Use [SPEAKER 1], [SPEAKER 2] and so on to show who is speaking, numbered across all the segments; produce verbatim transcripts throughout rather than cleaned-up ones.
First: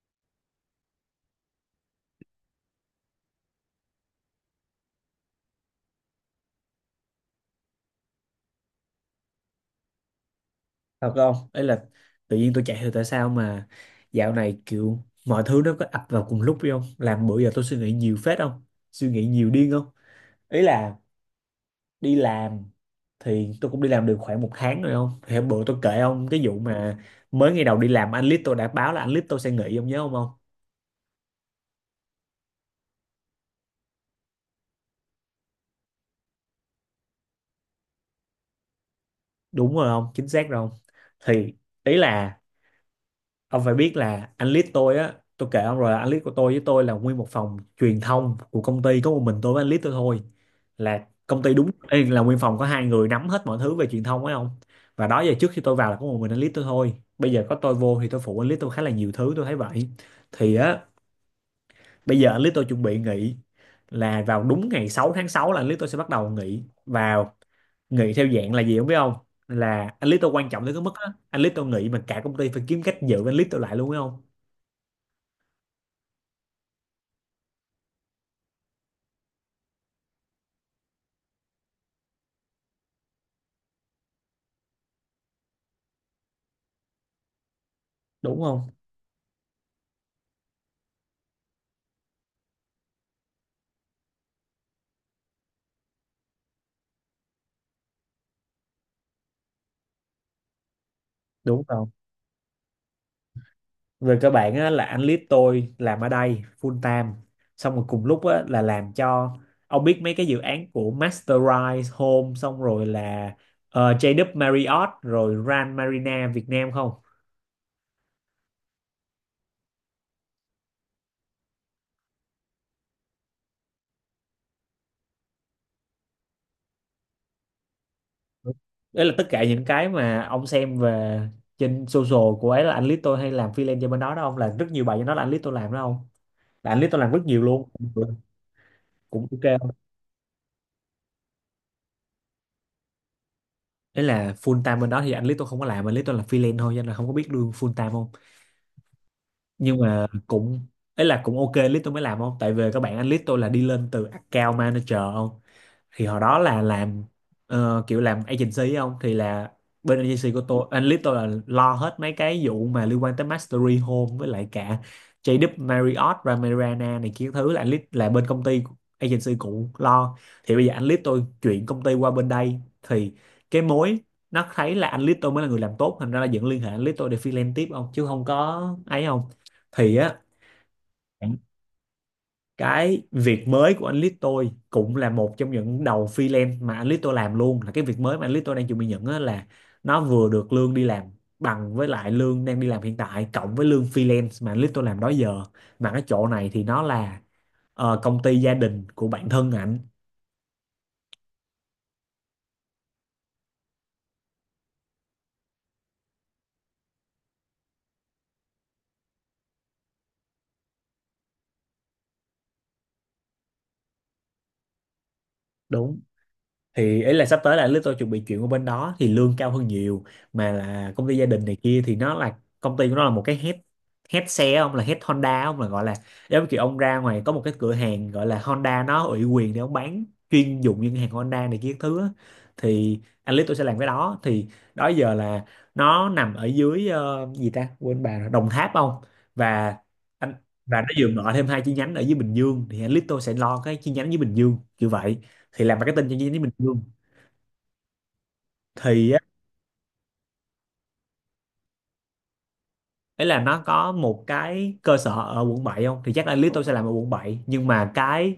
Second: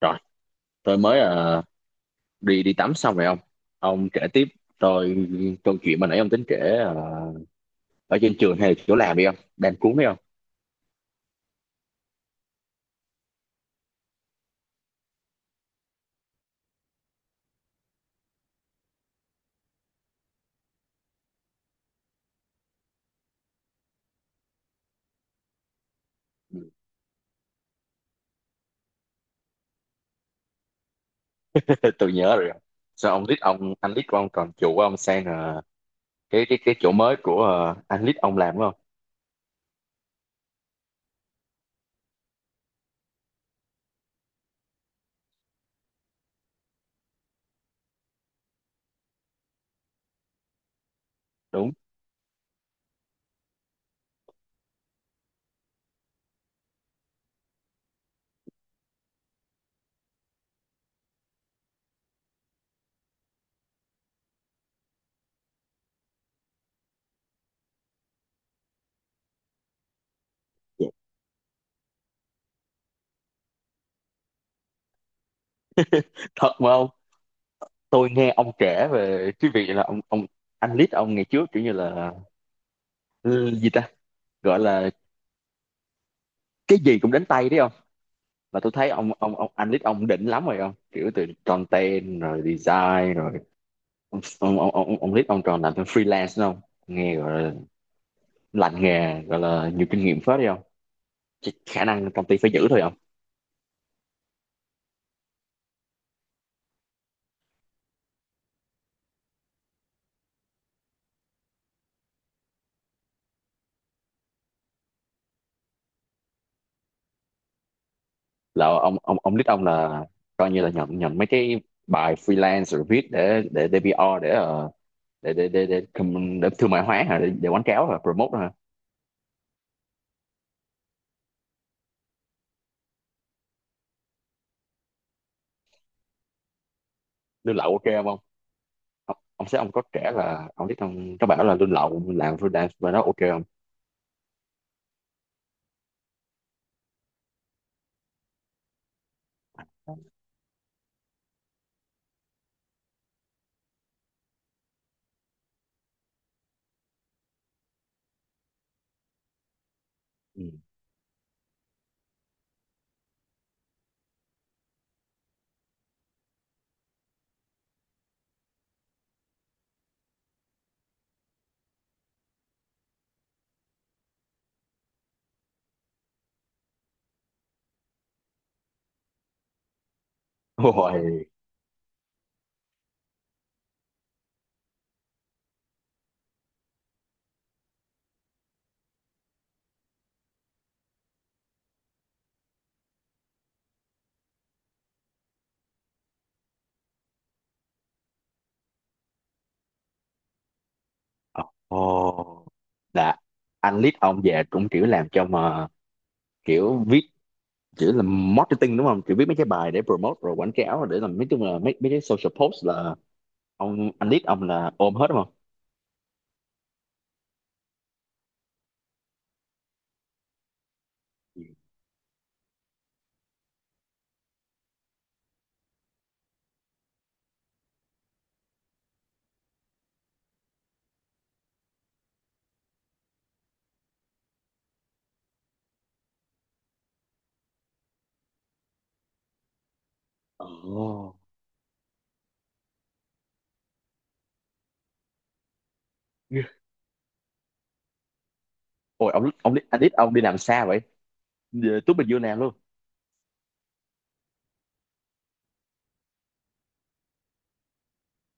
[SPEAKER 1] Rồi, tôi mới ờ, đi đi tắm xong rồi ông. Ông kể tiếp tôi câu chuyện mà nãy ông tính kể, ờ, ở trên trường hay là chỗ làm đi không? Đang cuốn đi không?
[SPEAKER 2] Thật không, ấy là tự nhiên tôi chạy thì tại sao mà dạo này kiểu mọi thứ nó có ập vào cùng lúc phải không, làm bữa giờ tôi suy nghĩ nhiều phết không, suy nghĩ nhiều điên không. Ý là đi làm thì tôi cũng đi làm được khoảng một tháng rồi không, thì hôm bữa tôi kể ông cái vụ
[SPEAKER 1] Ừ.
[SPEAKER 2] mà mới ngày đầu đi làm anh Lít tôi đã báo là anh Lít tôi sẽ nghỉ, ông nhớ không không?
[SPEAKER 1] Tôi, tôi nhớ rồi. Sao ông lít ông anh lít của ông còn chủ của ông sang, ờ, cái cái cái chỗ mới của ờ, anh lít ông làm đúng không?
[SPEAKER 2] Đúng rồi không, chính xác rồi không. Thì ý là ông phải biết là anh lead tôi á, tôi kể ông rồi là anh lead của tôi với tôi là nguyên một phòng truyền thông của công ty, có một mình tôi với anh lead tôi thôi, là công ty đúng
[SPEAKER 1] Đúng.
[SPEAKER 2] ê, là nguyên phòng có hai người nắm hết mọi thứ về truyền thông ấy không. Và đó giờ trước khi tôi vào là có một mình anh lead tôi thôi, bây giờ có tôi vô thì tôi phụ anh lead tôi khá là nhiều thứ tôi thấy vậy. Thì á, bây giờ anh lead tôi chuẩn bị nghỉ, là vào đúng ngày sáu tháng sáu là anh lead tôi sẽ bắt đầu nghỉ vào, nghỉ theo dạng là gì không biết không, là anh lead tôi quan trọng tới cái mức á, anh lead tôi nghỉ mà cả công ty phải kiếm cách giữ anh lead tôi lại luôn ấy không.
[SPEAKER 1] Thật mà ông, tôi nghe ông kể về cái việc là ông ông anh lít ông ngày trước kiểu như là, ừ, gì ta? Gọi là cái gì cũng đến tay đấy không?
[SPEAKER 2] Đúng
[SPEAKER 1] Mà
[SPEAKER 2] không,
[SPEAKER 1] tôi thấy ông ông ông anh lít ông đỉnh lắm rồi không? Kiểu từ content rồi design rồi ông ông ông ông, ông Lít ông tròn làm thêm freelance đúng không, nghe gọi là lành nghề, gọi là nhiều kinh nghiệm phết đi không. Chắc
[SPEAKER 2] đúng
[SPEAKER 1] khả
[SPEAKER 2] không,
[SPEAKER 1] năng công ty phải giữ thôi không.
[SPEAKER 2] về cơ bản á, là anh lead tôi làm ở đây full time, xong rồi cùng lúc á, là làm cho ông biết mấy cái dự án của Masterize Home, xong rồi là ờ, gi vê kép Marriott rồi Grand Marina Việt Nam không.
[SPEAKER 1] Là ông ông ông Lít ông là coi như là nhận nhận mấy cái bài freelance rồi viết để để để pê rờ, để ờ, để để để để, com- để thương mại hóa hả, để, để quảng cáo hả, promote hả.
[SPEAKER 2] Đúng. Đấy là tất cả những cái mà ông xem về trên social của ấy, là anh lead tôi hay làm freelance cho bên đó đó không, là rất nhiều bài cho nó là anh lead tôi làm đó không, là anh lead tôi làm rất nhiều
[SPEAKER 1] Lương
[SPEAKER 2] luôn
[SPEAKER 1] lậu ok không
[SPEAKER 2] cũng.
[SPEAKER 1] ông ông,
[SPEAKER 2] Cũng ok
[SPEAKER 1] ông sẽ
[SPEAKER 2] không?
[SPEAKER 1] Ông có kể là ông Lít ông có bảo là lương lậu làm freelance và nó ok không.
[SPEAKER 2] Đấy là full time bên đó thì anh lead tôi không có làm, anh lead tôi là freelance thôi, cho nên là không có biết lương full time không, nhưng mà cũng, ấy là cũng ok list tôi mới làm không, tại vì các bạn anh list tôi là đi lên từ account manager không. Thì hồi đó là làm ờ, kiểu làm agency không, thì là bên agency của
[SPEAKER 1] Ừ.
[SPEAKER 2] tôi, analyst tôi là lo hết mấy cái vụ mà liên quan tới Mastery Home với lại cả gi vê kép Marriott Ramirana này kia thứ, là analyst là bên công ty agency cũ lo. Thì bây giờ analyst tôi chuyển công ty qua bên đây thì cái mối nó thấy là analyst tôi mới là người làm tốt, thành ra là vẫn liên hệ analyst tôi để freelance tiếp không, chứ không có ấy không. Thì á,
[SPEAKER 1] Ôi.
[SPEAKER 2] cái việc mới của anh Lít tôi cũng là một trong những đầu freelance mà anh Lít tôi làm luôn, là cái việc mới mà anh Lít tôi đang chuẩn bị nhận á, là nó vừa được lương đi làm bằng với lại lương đang đi làm hiện tại cộng với lương freelance mà anh Lít tôi làm đó giờ, mà cái chỗ này thì nó là ờ, công ty gia đình của bản thân ảnh.
[SPEAKER 1] Ồ. Là anh lead ông về cũng kiểu làm cho mà, kiểu viết, chỉ là marketing đúng không, chỉ viết mấy cái bài để promote rồi quảng cáo, để làm mấy, chung là mấy mấy cái social post, là ông anh lead ông là ôm hết đúng không.
[SPEAKER 2] Đúng, thì ý là sắp tới là anh Lít tôi chuẩn bị chuyển qua bên đó thì lương cao hơn nhiều, mà là công ty gia đình này kia thì nó là công ty của nó là một cái head, head xe ông, là head Honda ông, là gọi là giống như kiểu ông ra ngoài có một cái cửa hàng gọi là Honda nó ủy quyền để ông bán chuyên dụng những hàng Honda này kia các thứ á. Thì anh Lít tôi sẽ làm cái đó, thì đó giờ là nó nằm ở dưới ờ, gì ta quên bà rồi, Đồng Tháp không. Và anh và
[SPEAKER 1] Ồ.
[SPEAKER 2] nó vừa mở thêm hai chi nhánh ở dưới Bình Dương, thì anh Lít tôi sẽ lo cái chi nhánh dưới Bình Dương kiểu vậy, thì làm marketing cho những
[SPEAKER 1] Yeah.
[SPEAKER 2] bình dương. Thì
[SPEAKER 1] Ôi,
[SPEAKER 2] á,
[SPEAKER 1] ông ông anh lead ông đi làm xa vậy. Về Tú Bình Dương làm luôn.
[SPEAKER 2] ấy là nó có một cái cơ sở ở quận bảy không, thì chắc là Lito sẽ làm ở quận bảy, nhưng mà cái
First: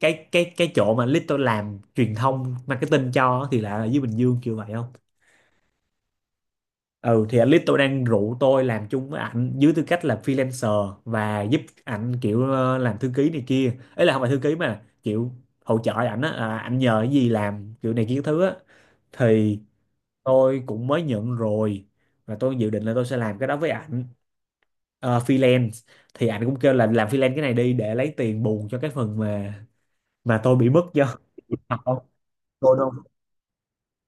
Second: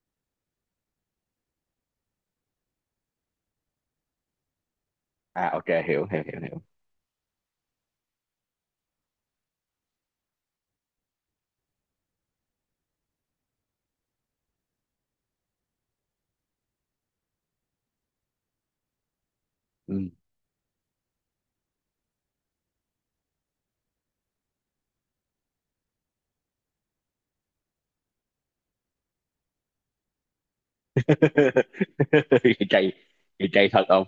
[SPEAKER 2] cái cái cái chỗ mà Lito làm truyền thông marketing cho á, thì lại là dưới Bình Dương kiểu vậy không.
[SPEAKER 1] À, ok, hiểu hiểu hiểu hiểu.
[SPEAKER 2] Ừ thì anh Lito đang rủ tôi làm chung với ảnh dưới tư cách là freelancer và giúp ảnh kiểu ờ, làm thư ký này kia, ấy là không phải thư ký mà kiểu hỗ trợ ảnh á, à, ảnh nhờ cái gì làm kiểu này kia cái thứ á. Thì
[SPEAKER 1] Ừ.
[SPEAKER 2] tôi cũng mới nhận rồi, và tôi dự định là tôi sẽ làm cái đó với ảnh ờ, freelance. Thì anh cũng kêu là làm freelance cái này đi để lấy tiền bù cho cái phần mà mà tôi bị mất do học cô đâu.
[SPEAKER 1] chay chay thật không.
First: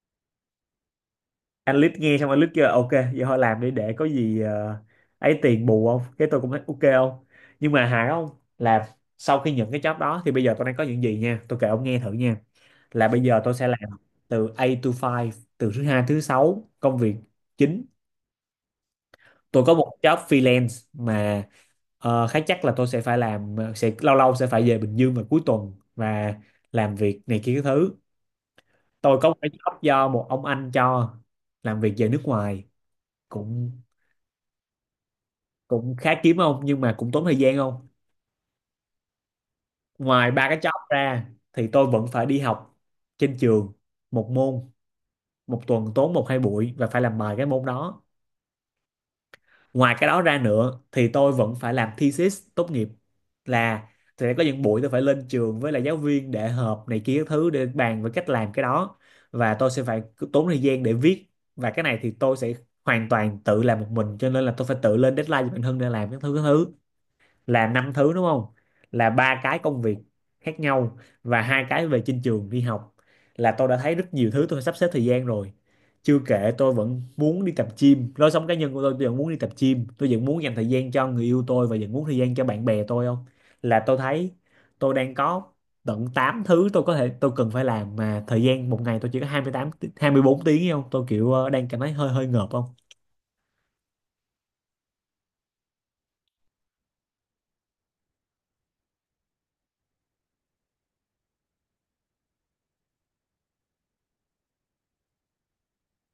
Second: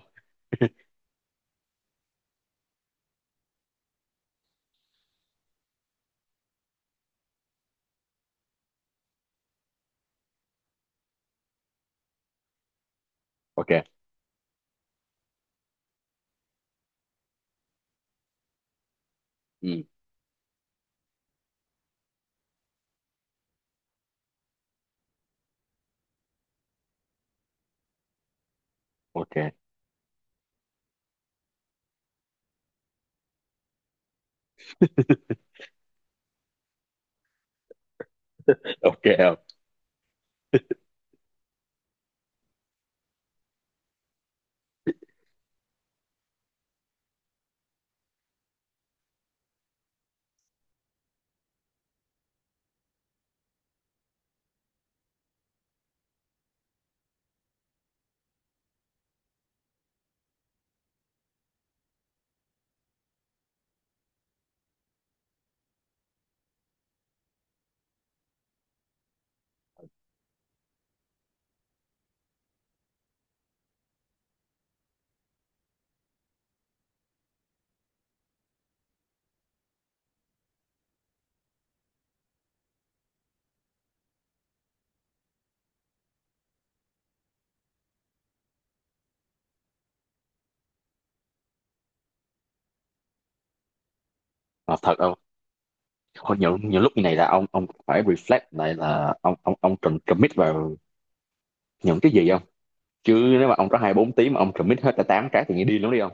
[SPEAKER 2] Anh lít nghe xong anh lít kêu là, ok vậy thôi làm đi để có gì ờ, ấy tiền bù không, cái tôi cũng thấy ok không. Nhưng mà hài không, là sau khi nhận cái job đó thì bây giờ tôi đang có những gì nha, tôi kể ông nghe thử nha. Là bây giờ tôi sẽ
[SPEAKER 1] Ok.
[SPEAKER 2] làm từ A to Five, từ thứ hai tới thứ sáu công việc chính. Tôi có
[SPEAKER 1] Ừ.
[SPEAKER 2] một job freelance mà ờ, khá chắc là tôi sẽ phải làm, sẽ lâu lâu sẽ phải về Bình Dương vào cuối tuần và làm việc này kia cái thứ. Tôi có
[SPEAKER 1] Ok.
[SPEAKER 2] một cái job do một ông anh cho làm việc về nước ngoài, cũng cũng khá kiếm không nhưng mà cũng tốn thời gian không.
[SPEAKER 1] Ok không.
[SPEAKER 2] Ngoài ba cái job ra thì tôi vẫn phải đi học trên trường một môn, một tuần tốn một hai buổi và phải làm bài cái môn đó. Ngoài cái đó ra nữa thì tôi vẫn phải làm thesis tốt nghiệp, là sẽ có những buổi tôi phải lên trường với là giáo viên để họp này kia các thứ để bàn về cách làm cái đó, và tôi sẽ phải cứ tốn thời gian để viết, và cái này thì tôi sẽ hoàn toàn tự làm một mình cho nên là tôi phải tự lên deadline cho bản thân để làm các thứ các thứ. Là năm thứ đúng không, là ba cái công việc khác nhau và hai cái về trên trường đi học, là tôi đã thấy rất nhiều thứ tôi sắp xếp thời gian rồi. Chưa kể tôi vẫn muốn đi tập gym, lối sống cá nhân của tôi tôi vẫn muốn đi tập gym, tôi vẫn muốn dành thời gian cho người yêu tôi và vẫn muốn thời gian cho bạn bè tôi không. Là tôi thấy tôi đang có tận tám thứ tôi có thể tôi cần phải làm, mà thời gian một ngày tôi chỉ có hai mươi tám tí- hai mươi bốn tiếng ấy không, tôi kiểu ờ, đang cảm thấy hơi hơi ngợp không.
[SPEAKER 1] Mà thật không? Hồi nhiều nhiều lúc như này là ông ông phải reflect lại là ông ông ông cần commit vào những cái gì không. Chứ nếu mà ông có hai bốn tiếng mà ông commit hết cả tám cái thì nghe điên lắm đi không.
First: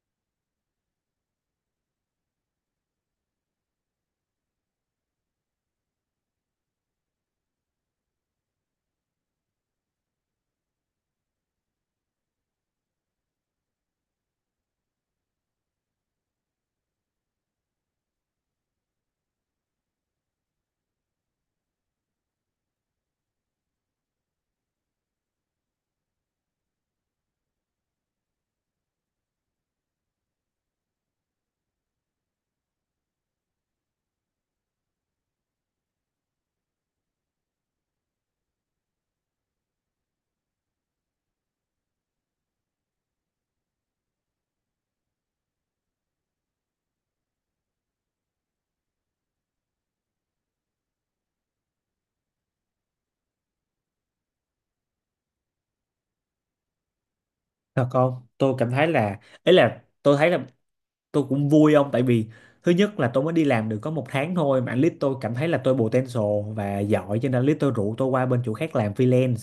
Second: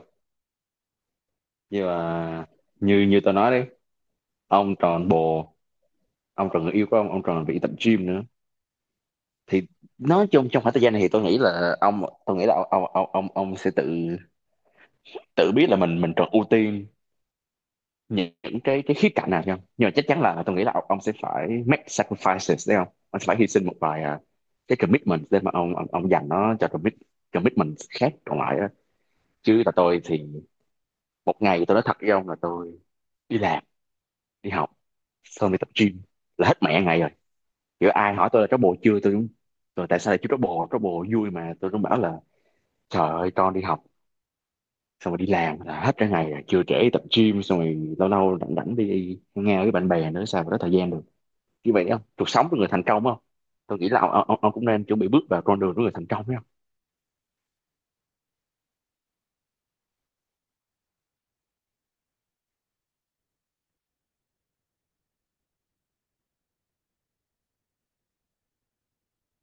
[SPEAKER 1] Nhưng mà như như tôi nói đấy, ông tròn bồ, ông tròn người yêu của ông ông tròn bị tập gym nữa. Thì nói chung trong khoảng thời gian này thì tôi nghĩ là ông tôi nghĩ là ông ông ông ông, ông sẽ tự tự biết là mình mình cần ưu tiên những những cái cái khía cạnh nào không. Nhưng mà chắc chắn là tôi nghĩ là ông, ông sẽ phải make sacrifices đấy không, ông sẽ phải hy sinh một vài, à, cái commitment để mà ông ông, ông dành nó cho commit commitment khác còn lại á. Chứ là tôi thì một ngày, tôi nói thật với ông là tôi đi làm, đi học, xong đi tập gym là hết mẹ ngày rồi. Kiểu ai hỏi tôi là trót bồ chưa, tôi cũng rồi, tại sao lại chưa trót bồ, trót bồ vui mà, tôi cũng bảo là trời ơi, con đi học xong rồi đi làm là hết cả ngày rồi chưa, trễ đi tập gym xong rồi lâu lâu rảnh rảnh đi nghe với bạn bè nữa, sao mà có thời gian được. Như vậy không, cuộc sống của người thành công không. Tôi nghĩ là ông, ông, ông cũng nên chuẩn bị bước vào con đường của người thành công đấy không.
[SPEAKER 2] Thật không, tôi cảm thấy là ấy là tôi thấy là tôi cũng vui ông, tại vì thứ nhất là tôi mới đi làm được có một tháng thôi mà anh lít tôi cảm thấy là tôi potential và giỏi, cho nên anh lít tôi rủ tôi qua bên chỗ khác làm freelance,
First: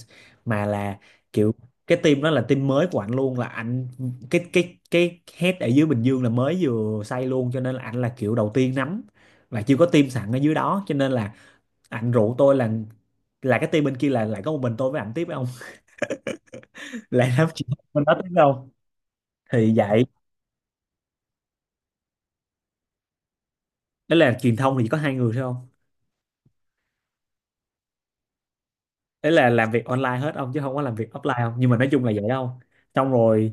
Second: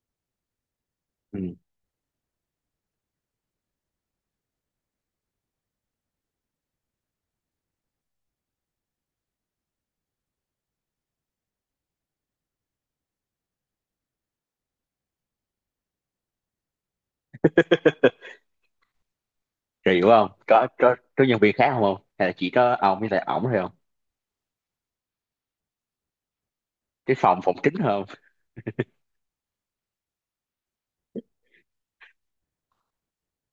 [SPEAKER 2] mà là
[SPEAKER 1] Ừ.
[SPEAKER 2] kiểu cái team đó là team mới của anh luôn, là anh cái cái cái head ở dưới Bình Dương là mới vừa xây luôn cho nên là anh là kiểu đầu tiên nắm, và chưa có team sẵn ở dưới đó cho nên là anh rủ tôi là là cái team bên kia là lại có một mình tôi với ảnh tiếp với ông lại làm chuyện bên đó tiếp đâu. Thì
[SPEAKER 1] Rồi
[SPEAKER 2] vậy,
[SPEAKER 1] hiểu không? Có, có có nhân viên khác không không, hay là chỉ có ông với lại ổng thôi không?
[SPEAKER 2] đó là truyền thông thì chỉ có hai người thôi không,
[SPEAKER 1] Cái phòng phòng chính thôi không?
[SPEAKER 2] ấy là làm việc online hết ông chứ không có làm việc offline không, nhưng mà nói chung là vậy không. Xong rồi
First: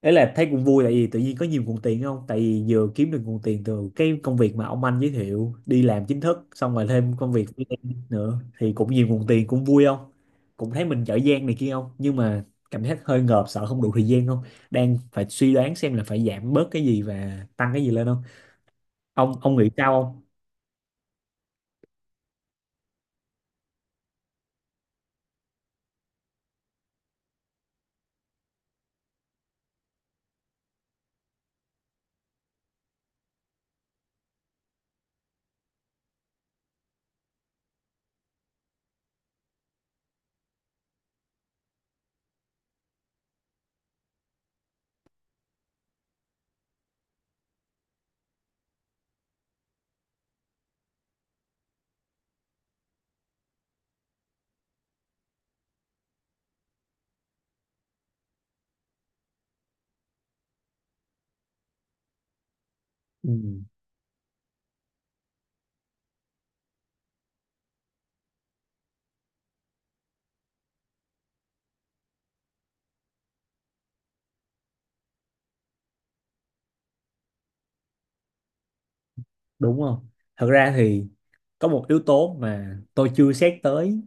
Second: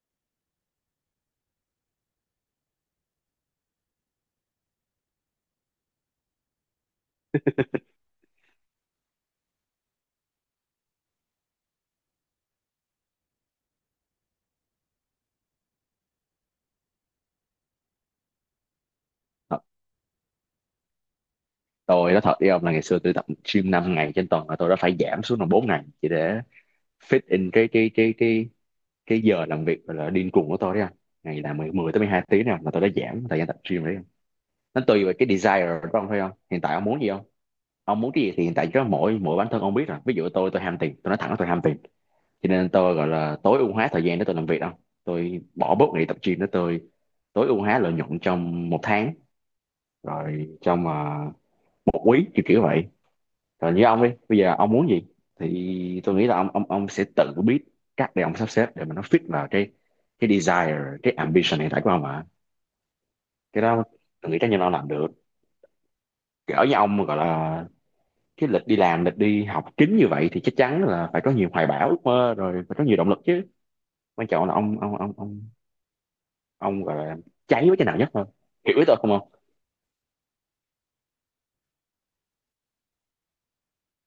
[SPEAKER 2] ấy là thấy cũng vui tại vì tự nhiên có nhiều nguồn tiền không, tại vì vừa kiếm được nguồn tiền từ cái công việc mà ông anh giới thiệu đi làm chính thức, xong rồi thêm công việc freelance nữa thì cũng nhiều nguồn tiền cũng vui không, cũng thấy mình giỏi giang này kia không. Nhưng mà cảm giác hơi ngợp, sợ không đủ thời gian không, đang phải suy đoán xem là phải giảm bớt cái gì và tăng cái gì lên không. Ông ông
[SPEAKER 1] Thật,
[SPEAKER 2] nghĩ sao không?
[SPEAKER 1] tôi nói thật đi ông, là ngày xưa tôi tập gym năm ngày trên tuần là tôi đã phải giảm xuống còn bốn ngày chỉ để fit in cái cái cái cái cái giờ làm việc là điên cuồng của tôi đấy anh. Ngày làm mười mười tới mười hai tiếng nào mà tôi đã giảm thời gian tập gym rồi đấy anh. Nó tùy vào cái desire của ông thôi không, hiện tại ông muốn gì không? Ông muốn cái gì thì hiện tại chỉ mỗi mỗi bản thân ông biết rồi. Ví dụ tôi tôi ham tiền, tôi nói thẳng là tôi ham tiền, cho nên tôi gọi là tối ưu hóa thời gian để tôi làm việc đâu, tôi bỏ bớt ngày tập gym để tôi tối ưu hóa lợi nhuận trong một tháng, rồi trong, à, một quý kiểu kiểu vậy. Rồi như ông đi, bây giờ ông muốn gì thì tôi nghĩ là ông ông ông sẽ tự biết cách để ông sắp xếp để mà nó fit vào cái cái desire, cái ambition hiện tại của ông mà.
[SPEAKER 2] Ừ,
[SPEAKER 1] Cái đó tôi nghĩ chắc chắn là ông làm được. Cỡ như ông gọi là cái lịch đi làm, lịch đi học kín như vậy thì chắc chắn là phải có nhiều hoài bão, ước mơ rồi, phải có nhiều động lực chứ. Quan trọng là ông ông ông ông ông gọi là cháy với cái nào nhất thôi. Hiểu ý tôi không không?
[SPEAKER 2] đúng không. Thật ra thì có một yếu tố mà tôi chưa xét tới,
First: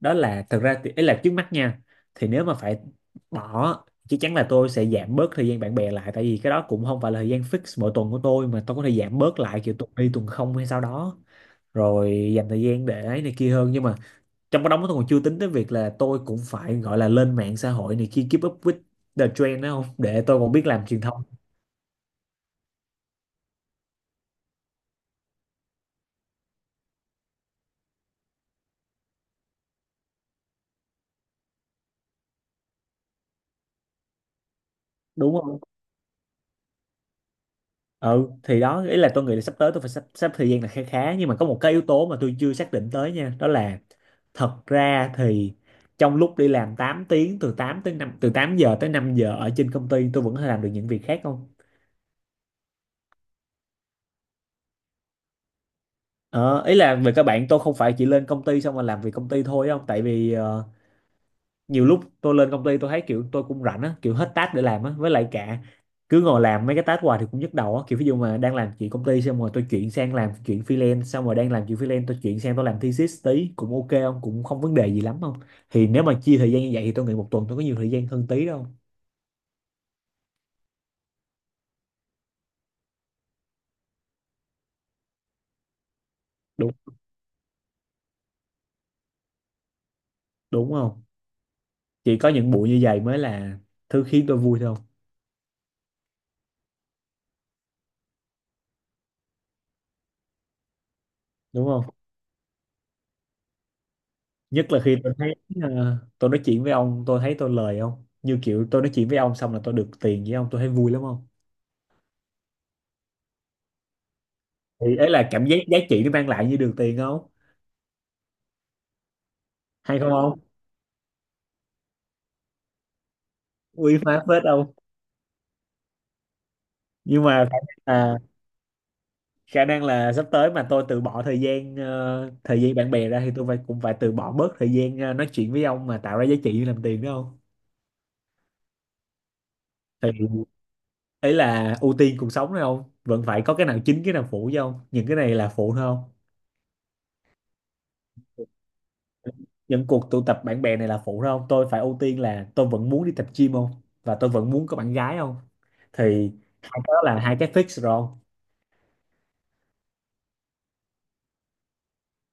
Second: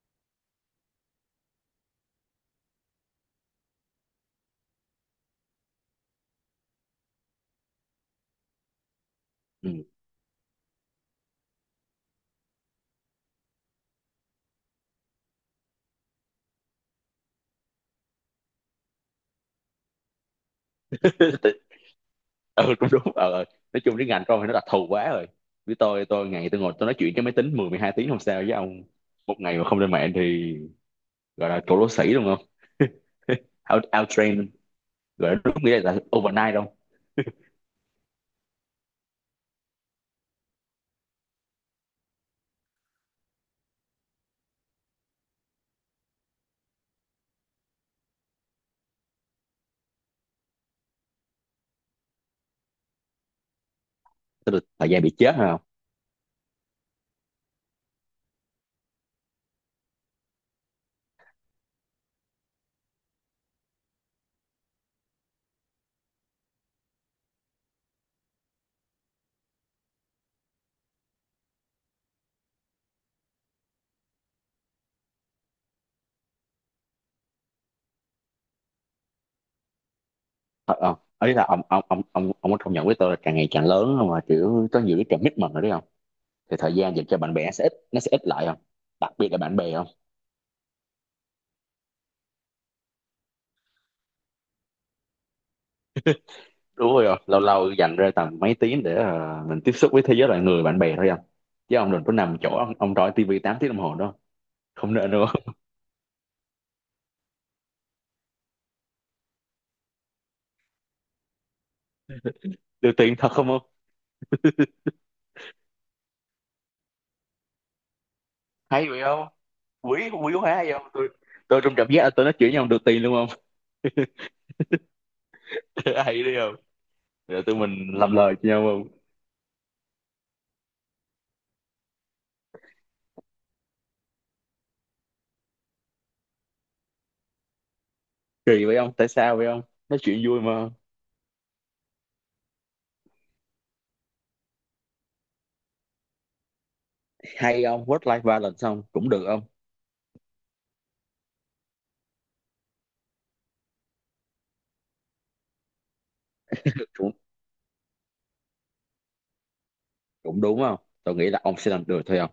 [SPEAKER 2] đó là thật ra thì ấy là trước mắt nha, thì nếu mà phải bỏ chắc chắn là tôi sẽ giảm bớt thời gian bạn bè lại, tại vì cái đó cũng không phải là thời gian fix mỗi tuần của tôi mà tôi có thể giảm bớt lại kiểu tuần đi tuần không hay sao đó, rồi dành thời gian để ấy này kia hơn. Nhưng mà trong cái đó tôi còn chưa tính tới việc là tôi cũng phải gọi là lên mạng xã hội này kia keep up with the trend đó không, để tôi còn biết làm truyền thông
[SPEAKER 1] Ừ. Ừ, cũng đúng. ờ ờ. Nói chung cái ngành tôi thì nó đặc thù quá rồi, với tôi tôi ngày tôi ngồi tôi nói chuyện cái máy tính mười mười hai tiếng không sao. Với ông một ngày mà không lên mạng thì gọi là cổ lỗ sĩ đúng không, out out train, gọi
[SPEAKER 2] đúng
[SPEAKER 1] là đúng
[SPEAKER 2] không.
[SPEAKER 1] nghĩa là overnight đâu.
[SPEAKER 2] Ừ thì đó, ý là tôi nghĩ là sắp tới tôi phải sắp sắp thời gian là khá khá, nhưng mà có một cái yếu tố mà tôi chưa xác định tới nha, đó là thật ra thì trong lúc đi làm tám tiếng từ tám tới năm, từ tám giờ tới năm giờ ở trên công ty, tôi vẫn có thể làm được những việc khác không.
[SPEAKER 1] Tức là thời gian bị chết hả không?
[SPEAKER 2] ờ, Ý là về các bạn tôi không phải chỉ lên công ty xong rồi làm việc công ty thôi không, tại vì ờ, nhiều lúc tôi lên công ty tôi thấy kiểu tôi cũng rảnh á, kiểu hết task để làm á, với lại cả cứ ngồi làm mấy cái task hoài thì cũng nhức đầu á, kiểu ví dụ mà đang làm chuyện công ty xong rồi tôi chuyển sang làm chuyện freelance, xong rồi đang làm chuyện freelance tôi chuyển sang tôi làm thesis tí cũng ok không, cũng không vấn đề gì lắm không. Thì nếu mà chia thời gian như vậy thì tôi nghĩ một tuần tôi có nhiều thời gian hơn tí đâu.
[SPEAKER 1] ờ ờ. Ấy là ông ông ông ông ông có công nhận với tôi là càng ngày càng lớn không, mà kiểu có nhiều cái commitment rồi đấy không. Thì
[SPEAKER 2] Đúng,
[SPEAKER 1] thời gian dành cho bạn bè sẽ ít, nó sẽ ít lại không. Đặc biệt là bạn bè không.
[SPEAKER 2] đúng không, chỉ có những buổi như vậy mới là thứ khiến tôi vui thôi.
[SPEAKER 1] Đúng rồi ạ. Lâu lâu dành ra tầm mấy tiếng để ờ, mình tiếp xúc với thế giới loài người bạn bè thôi anh.
[SPEAKER 2] Đúng
[SPEAKER 1] Chứ
[SPEAKER 2] không,
[SPEAKER 1] ông đừng có nằm chỗ ông ông trói tivi tám tiếng đồng hồ đó.
[SPEAKER 2] nhất là
[SPEAKER 1] Không
[SPEAKER 2] khi
[SPEAKER 1] nên
[SPEAKER 2] tôi
[SPEAKER 1] đâu.
[SPEAKER 2] thấy ờ, tôi nói chuyện với ông tôi thấy tôi lời không, như kiểu tôi nói chuyện với ông xong là tôi được tiền với ông, tôi thấy vui lắm không.
[SPEAKER 1] được tiền thật không không.
[SPEAKER 2] Thì ấy là cảm giác giá trị nó mang lại như đường tiền không.
[SPEAKER 1] Hay vậy không.
[SPEAKER 2] Hay
[SPEAKER 1] Quý
[SPEAKER 2] không
[SPEAKER 1] quý
[SPEAKER 2] không,
[SPEAKER 1] quá hay không, tôi tôi trong cảm giác là tôi nói chuyện với ông được tiền luôn không.
[SPEAKER 2] uy phá phết không.
[SPEAKER 1] Hay đi không.
[SPEAKER 2] Nhưng
[SPEAKER 1] Rồi
[SPEAKER 2] mà khả
[SPEAKER 1] tụi
[SPEAKER 2] năng
[SPEAKER 1] mình làm
[SPEAKER 2] là
[SPEAKER 1] lời cho nhau không.
[SPEAKER 2] khả năng là sắp tới mà tôi từ bỏ thời gian ờ, thời gian bạn bè ra thì tôi phải cũng phải từ bỏ bớt thời gian ờ, nói chuyện với ông mà tạo ra giá trị như làm tiền đúng không.
[SPEAKER 1] Kỳ vậy không, tại sao vậy không? Nói
[SPEAKER 2] Thì
[SPEAKER 1] chuyện vui mà.
[SPEAKER 2] ấy là ưu tiên cuộc sống đấy không, vẫn phải có cái nào chính cái nào phụ chứ không, những cái này là phụ thôi không.
[SPEAKER 1] Hay không, work life balance không cũng được không.
[SPEAKER 2] Những cuộc tụ tập bạn bè này là phụ thôi không, tôi phải ưu tiên là tôi vẫn muốn đi tập gym không, và tôi vẫn muốn có bạn gái không. Thì hai cái đó
[SPEAKER 1] cũng,
[SPEAKER 2] là hai cái fix rồi không?
[SPEAKER 1] cũng đúng không. Tôi nghĩ là ông sẽ làm được thôi không,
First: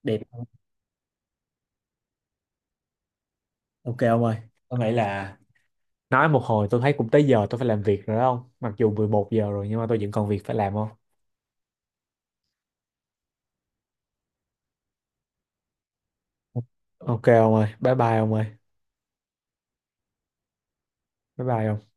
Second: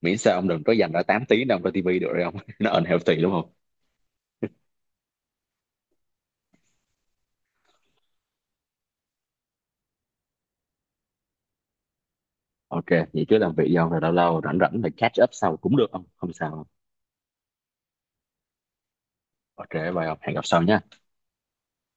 [SPEAKER 1] miễn
[SPEAKER 2] Đẹp.
[SPEAKER 1] sao ông đừng có dành ra tám tiếng đâu cho tivi được rồi không. Nó unhealthy đúng không.
[SPEAKER 2] Ok ông ơi, có nghĩ là nói một hồi tôi thấy cũng tới giờ tôi phải làm việc rồi đó ông. Mặc dù mười một giờ rồi nhưng mà tôi vẫn còn việc phải làm không?
[SPEAKER 1] Ok, vậy chứ làm việc gì không? Rồi lâu lâu rảnh rảnh thì catch up sau cũng được không? Không sao.
[SPEAKER 2] Ok ông ơi, bye bye ông ơi,
[SPEAKER 1] Ok, bye ông, hẹn gặp sau nhé.
[SPEAKER 2] bye bye ông.